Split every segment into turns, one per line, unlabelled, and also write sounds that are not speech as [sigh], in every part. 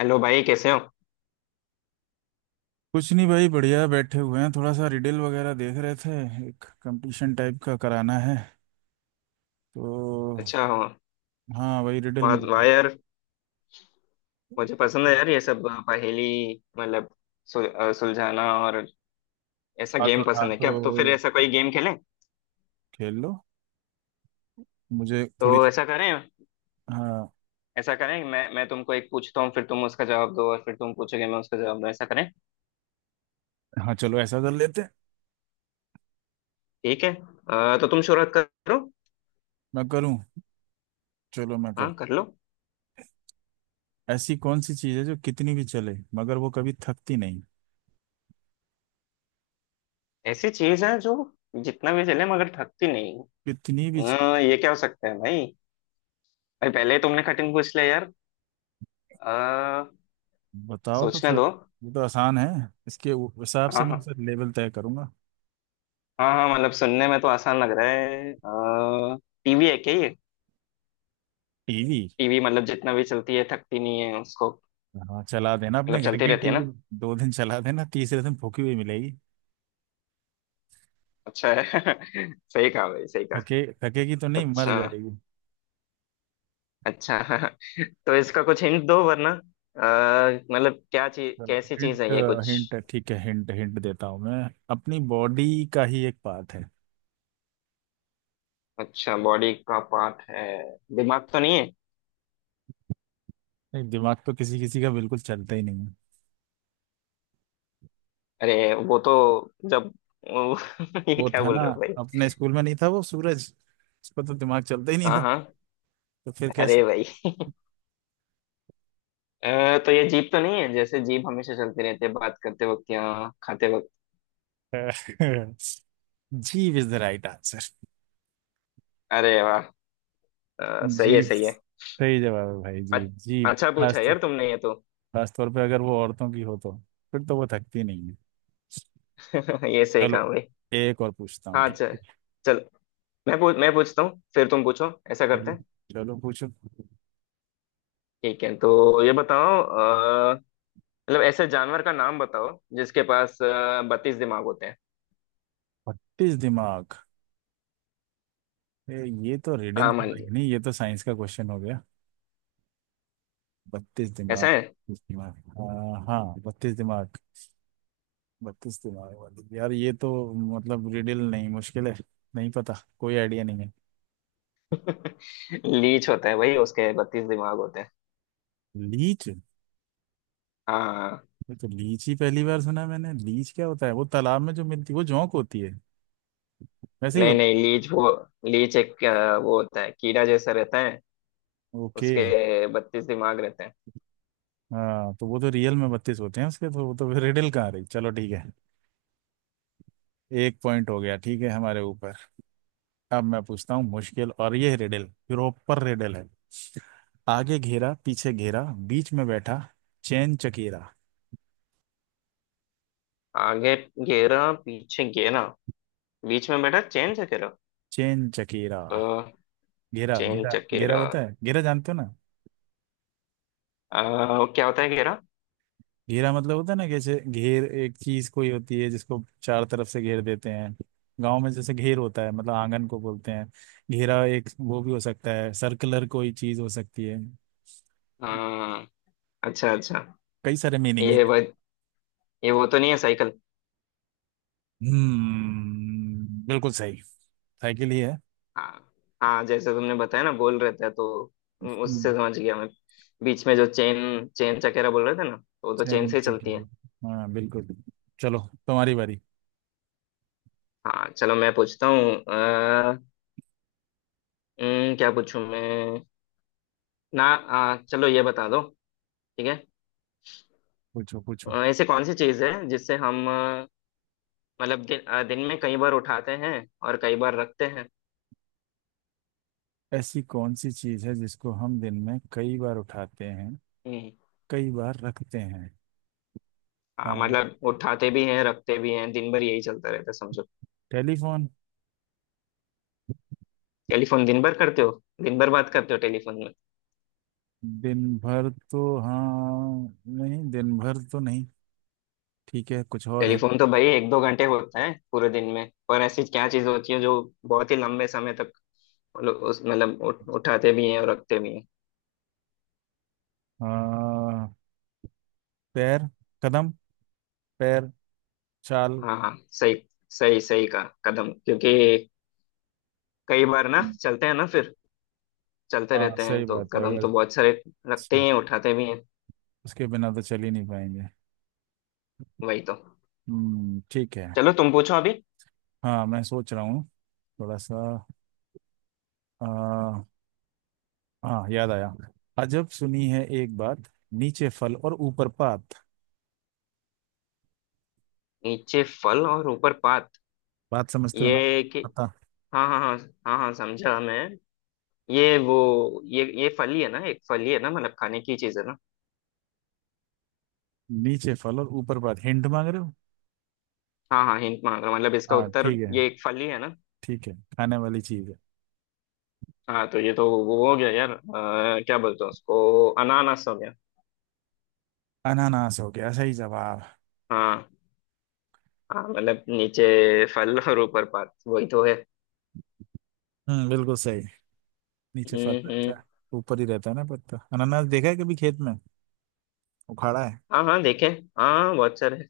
Hello भाई, कैसे हो?
कुछ नहीं भाई, बढ़िया बैठे हुए हैं। थोड़ा सा रिडल वगैरह देख रहे थे। एक कंपटीशन टाइप का कराना है तो।
अच्छा। हाँ।
हाँ, वही रिडल
वाह
में
वाह यार, मुझे पसंद है यार ये सब पहेली। मतलब सुलझाना। और ऐसा
हाँ तो
गेम
हाँ
पसंद है
तो
क्या? तो फिर ऐसा कोई गेम खेलें।
खेल लो। मुझे थोड़ी
तो
सी।
ऐसा करें।
हाँ
ऐसा करें, मैं तुमको एक पूछता हूँ, फिर तुम उसका जवाब दो, और फिर तुम पूछोगे, मैं उसका जवाब दूँ। ऐसा करें?
हाँ, चलो ऐसा कर लेते हैं।
ठीक है। तो तुम शुरुआत करो।
मैं करूँ? चलो, मैं कर।
हाँ, कर लो।
ऐसी कौन सी चीज़ है जो कितनी भी चले मगर वो कभी थकती नहीं?
ऐसी चीज है जो जितना भी चले मगर थकती नहीं।
कितनी भी चीज़-
ये क्या हो सकता है भाई? भाई, पहले ही तुमने कठिन पूछ लिया यार। अ,
बताओ तो
सोचने
फिर।
दो।
ये तो आसान है। इसके हिसाब से
हाँ
मैं
हाँ।
फिर लेवल तय करूंगा।
हाँ हाँ, मतलब सुनने में तो आसान लग रहा है। टीवी है क्या ये?
टीवी?
टीवी मतलब जितना भी चलती है थकती नहीं है उसको।
हाँ, चला देना अपने
मतलब
घर
चलती
की
रहती है ना।
टीवी। 2 दिन चला देना, तीसरे दिन फूकी हुई मिलेगी।
अच्छा है। [laughs] सही कहा भाई, सही कहा।
थकेगी तो नहीं, मर
अच्छा।
जाएगी।
अच्छा। [laughs] तो इसका कुछ हिंट दो, वरना मतलब क्या चीज,
चलो,
कैसी चीज
हिंट।
है ये कुछ।
हिंट ठीक है। हिंट हिंट देता हूँ मैं। अपनी बॉडी का ही एक पार्ट है।
अच्छा, बॉडी का पार्ट है। दिमाग तो नहीं है?
नहीं, दिमाग तो किसी किसी का बिल्कुल चलता ही नहीं है।
अरे वो तो। जब [laughs] वो- ये
वो
क्या
था
बोल
ना,
रहे हो भाई?
अपने स्कूल में नहीं था वो सूरज? उसका तो दिमाग चलता ही नहीं
हाँ
था।
हाँ।
तो फिर कैसे?
अरे भाई, तो ये जीप तो नहीं है? जैसे जीप हमेशा चलती रहती है बात करते वक्त या खाते वक्त।
[laughs] जीभ इज द राइट आंसर।
अरे वाह! सही है,
जीभ
सही है।
सही जवाब है भाई,
अच-
जीभ। जीभ
अच्छा पूछा यार तुमने ये तो।
खास तौर पे अगर वो औरतों की हो तो फिर तो वो थकती नहीं है।
[laughs] ये सही कहा
चलो,
भाई।
एक और पूछता हूँ,
हाँ,
ठीक
चल
है?
चल। मैं पूछता हूँ, फिर तुम पूछो, ऐसा करते
चलो
हैं।
चलो, पूछो।
ठीक है, तो ये बताओ। मतलब ऐसे जानवर का नाम बताओ जिसके पास 32 दिमाग होते हैं।
32 दिमाग? ए, ये तो रिडल
हाँ,
तो
मान
नहीं
ली।
नहीं, ये तो साइंस का क्वेश्चन हो गया। 32
ऐसा
दिमाग,
है।
32 दिमाग, हाँ, 32 दिमाग। 32 दिमाग वाली, यार ये तो मतलब रिडल नहीं, मुश्किल है। नहीं पता। कोई आइडिया नहीं है।
[laughs] लीच होता है भाई, उसके 32 दिमाग होते हैं।
लीच?
हाँ।
ये तो लीच ही पहली बार सुना मैंने। लीच क्या होता है, वो तालाब में जो मिलती है, वो जोंक होती है? वैसे ही
नहीं
होता
नहीं, लीच वो। लीच एक वो होता है, कीड़ा जैसा रहता है।
है? ओके।
उसके 32 दिमाग रहते हैं।
हाँ तो वो तो रियल में 32 होते हैं उसके, तो वो तो रिडल कहाँ रही। चलो ठीक है। एक पॉइंट हो गया, ठीक है, हमारे ऊपर। अब मैं पूछता हूँ मुश्किल, और ये रिडल प्रॉपर रिडल है। आगे घेरा पीछे घेरा, बीच में बैठा चैन चकेरा।
आगे घेरा, पीछे घेरा, बीच में बेटा चेन चकेरा।
चैन चकेरा।
तो
घेरा,
चेन
घेरा, घेरा
चकेरा।
होता है, घेरा जानते हो ना?
क्या होता है घेरा?
घेरा मतलब होता है ना, जैसे घेर एक चीज कोई होती है जिसको चार तरफ से घेर देते हैं। गांव में जैसे घेर होता है, मतलब आंगन को बोलते हैं। घेरा, एक वो भी हो सकता है, सर्कुलर कोई चीज हो सकती है।
अ, अच्छा अच्छा।
कई सारे मीनिंग है।
ये वो ये वो तो नहीं है, साइकिल?
हम्म, बिल्कुल सही। साइकिल ही है।
हाँ हाँ, जैसे तुमने बताया ना, गोल रहता है, तो उससे समझ गया मैं। बीच में जो चेन चेन चकेरा बोल रहे थे ना, तो वो तो चेन
ट्रेन
से ही चलती है।
सिक्योरिटी, हाँ बिल्कुल। चलो, तुम्हारी बारी।
हाँ, चलो मैं पूछता हूँ। अ, क्या पूछूं मैं? ना चलो ये बता दो। ठीक है।
पूछो पूछो।
ऐसी कौन सी चीज़ है जिससे हम मतलब दिन में कई बार उठाते हैं और कई बार रखते हैं।
ऐसी कौन सी चीज है जिसको हम दिन में कई बार उठाते हैं,
हम्म।
कई बार रखते हैं? हाँ।
मतलब उठाते भी हैं, रखते भी हैं, दिन भर यही चलता रहता है, समझो।
टेलीफोन।
टेलीफोन दिन भर करते हो? दिन भर बात करते हो टेलीफोन में?
दिन भर तो हाँ नहीं, दिन भर तो नहीं। ठीक है, कुछ और है?
टेलीफोन तो भाई एक दो घंटे होता है पूरे दिन में, पर ऐसी क्या चीज़ होती है जो बहुत ही लंबे समय तक मतलब उस मतलब उठाते भी हैं और रखते भी हैं।
हाँ। पैर। कदम। पैर। चाल।
हाँ हाँ, सही। सही सही का कदम, क्योंकि कई बार ना चलते हैं ना, फिर चलते
हाँ
रहते हैं,
सही
तो
बात है,
कदम
अगर
तो बहुत सारे रखते
सही-
ही हैं, उठाते भी हैं।
उसके बिना तो चल ही नहीं पाएंगे।
वही तो।
हम्म, ठीक है।
चलो तुम पूछो अभी।
हाँ, मैं सोच रहा हूँ थोड़ा सा। हाँ, याद आया। अजब सुनी है एक बात, नीचे फल और ऊपर पात।
नीचे फल और ऊपर पात।
बात समझते हो ना?
ये कि।
पता?
हाँ हाँ हाँ। हाँ हाँ, समझा मैं। ये वो। ये फल ही है ना? एक फल ही है ना? मतलब खाने की चीज है ना?
नीचे फल और ऊपर पात, हिंट मांग रहे हो?
हाँ हाँ, हिंट मांग रहा हूँ, मतलब इसका
हाँ
उत्तर
ठीक है।
ये एक फल ही है ना?
ठीक है, खाने वाली चीज है।
हाँ, तो ये तो वो हो गया यार, क्या बोलते हैं उसको, अनानास हो गया।
अनानास हो गया? सही जवाब।
हाँ। हाँ, मतलब नीचे फल और ऊपर पात, वही तो है।
हम्म, बिल्कुल सही। नीचे फल
हम्म।
रहता है।
हम्म।
ऊपर ही रहता है ना पत्ता। अनानास देखा है कभी खेत में? उखाड़ा है?
हाँ हाँ देखे। हाँ बहुत सारे।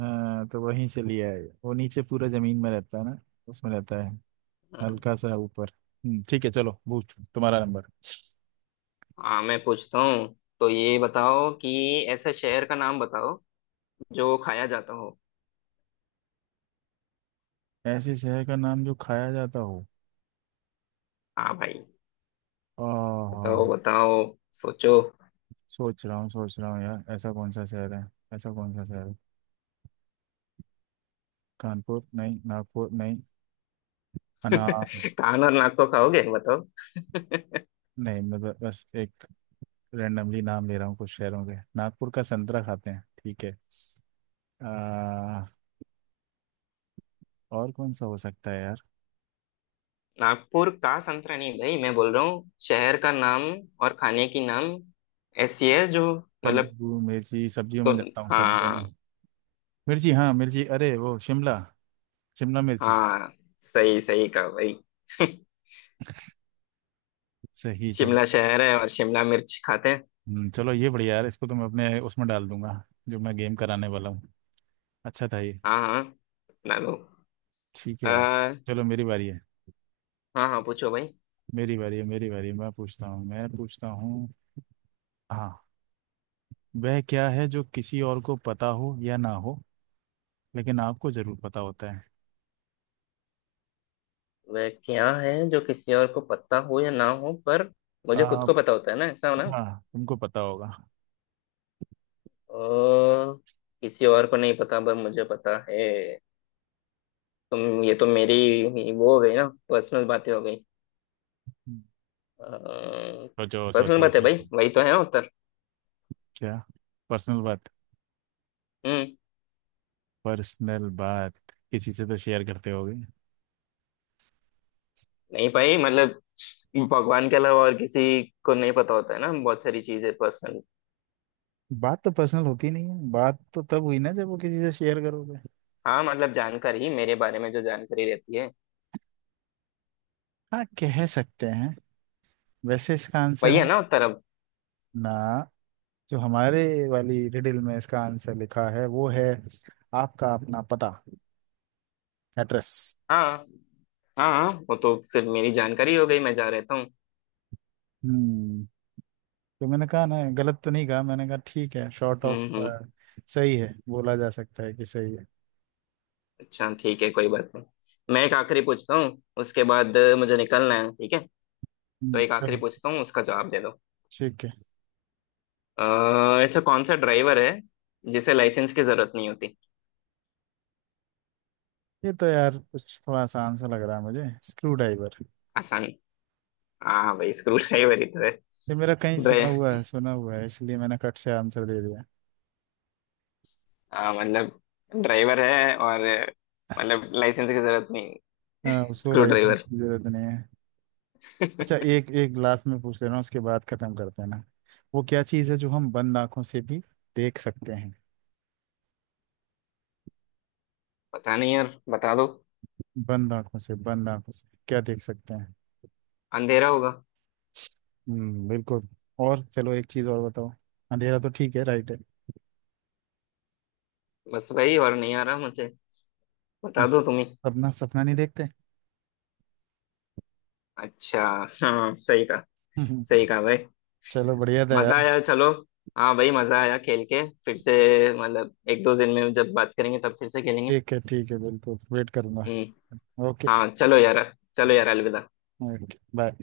हाँ तो वहीं से लिया है वो, नीचे पूरा जमीन में रहता है ना। उसमें रहता है। हल्का सा ऊपर। हम्म, ठीक है, चलो पूछ, तुम्हारा नंबर।
हाँ, मैं पूछता हूँ। तो ये बताओ कि ऐसे शहर का नाम बताओ जो खाया जाता हो।
ऐसी शहर का नाम जो खाया जाता हो?
हाँ भाई।
हाँ
बताओ
हाँ।
बताओ। सोचो।
सोच रहा हूँ, सोच रहा हूँ यार, ऐसा कौन सा शहर है। ऐसा कौन सा शहर है? कानपुर नहीं, नागपुर नहीं, अना।
[laughs] कान और नाक को खाओगे? बताओ।
नहीं, मैं बस एक रैंडमली नाम ले रहा हूँ कुछ शहरों के। नागपुर का संतरा खाते हैं, ठीक है। आ, और कौन सा हो सकता है यार?
नागपुर का संतरा नहीं भाई, मैं बोल रहा हूँ शहर का नाम और खाने की नाम। ऐसी है जो मतलब।
कद्दू, मिर्ची, सब्जियों
तो।
में जाता हूँ, सब्जियों में।
हाँ
मिर्ची, हाँ मिर्ची, अरे वो शिमला, शिमला मिर्ची।
हाँ, सही, सही कहा भाई। [laughs]
सही जवाब।
शिमला शहर है और शिमला मिर्च खाते हैं।
चलो ये बढ़िया यार, इसको तो मैं अपने उसमें डाल दूंगा, जो मैं गेम कराने वाला हूँ। अच्छा था ये।
हाँ हाँ। ना लो।
ठीक है यार।
आ,
चलो, मेरी बारी है।
हाँ हाँ, पूछो भाई।
मेरी बारी है, मेरी बारी है। मैं पूछता हूँ, मैं पूछता हूँ। हाँ। वह क्या है जो किसी और को पता हो या ना हो, लेकिन आपको जरूर पता होता है?
वह क्या है जो किसी और को पता हो या ना हो पर मुझे खुद
आ,
को पता होता है ना, ऐसा हो ना?
हाँ, तुमको पता होगा।
ओ, किसी और को नहीं पता पर मुझे पता है। तुम ये तो मेरी ही वो हो गई ना, पर्सनल बातें हो गई।
सोचो,
पर्सनल
सोचो,
बातें
सोचो।
भाई, वही तो है ना उत्तर।
क्या? पर्सनल बात?
हम्म।
पर्सनल बात किसी से तो शेयर करते होगे।
नहीं भाई, मतलब भगवान के अलावा और किसी को नहीं पता होता है ना, बहुत सारी चीजें पर्सनल।
बात तो पर्सनल होती नहीं है, बात तो तब हुई ना जब वो किसी से शेयर करोगे।
हाँ, मतलब जानकारी, मेरे बारे में जो जानकारी रहती है,
हाँ, कह सकते हैं। वैसे इसका आंसर
वही
है
है ना उत्तर अब।
ना, जो हमारे वाली रिडल में इसका आंसर लिखा है वो है, आपका अपना पता, एड्रेस।
हाँ हाँ। हाँ, वो तो फिर मेरी जानकारी हो गई, मैं जा रहता हूँ।
हम्म। तो मैंने कहा ना, गलत तो नहीं कहा मैंने, कहा ठीक है, शॉर्ट ऑफ।
हम्म, हम्म।
सही है, बोला जा सकता है कि सही है।
अच्छा, ठीक है, कोई बात नहीं। मैं एक आखिरी पूछता हूँ, उसके बाद मुझे निकलना है, ठीक है? तो
हम्म,
एक आखिरी
चलो,
पूछता हूँ, उसका जवाब दे दो।
ठीक है।
ऐसा कौन सा ड्राइवर है जिसे लाइसेंस की जरूरत नहीं होती?
ये तो यार कुछ थोड़ा आसान सा लग रहा है मुझे। Screw driver.
आसान? हाँ भाई, स्क्रू ड्राइवर ही तो है।
ये मेरा कहीं सुना हुआ
ड्राइव।
है, सुना हुआ है, इसलिए मैंने कट से आंसर दे दिया।
हाँ, मतलब ड्राइवर है और मतलब लाइसेंस की जरूरत नहीं।
हाँ, उसको
स्क्रू
लाइसेंस
ड्राइवर।
की जरूरत नहीं है। अच्छा,
[laughs]
एक एक लास्ट में पूछ ले रहा हूँ, उसके बाद खत्म करते हैं ना। वो क्या चीज़ है जो हम बंद आंखों से भी देख सकते हैं?
पता नहीं यार, बता दो।
बंद आंखों से, बंद आंखों से क्या देख सकते हैं?
अंधेरा होगा।
हम्म, बिल्कुल। और चलो, एक चीज और बताओ। अंधेरा तो ठीक है, राइट है।
बस भाई, और नहीं आ रहा मुझे, बता दो तुम्हें।
अपना सपना नहीं देखते।
अच्छा। हाँ, सही कहा।
हम्म,
सही कहा भाई,
चलो बढ़िया था
मजा
यार।
आया। चलो, हाँ भाई मजा आया खेल के, फिर से मतलब एक दो दिन में जब बात करेंगे तब फिर से खेलेंगे।
ठीक है ठीक है, बिल्कुल वेट करूंगा।
हम्म।
ओके।
हाँ चलो यार। चलो यार, अलविदा।
Okay bye.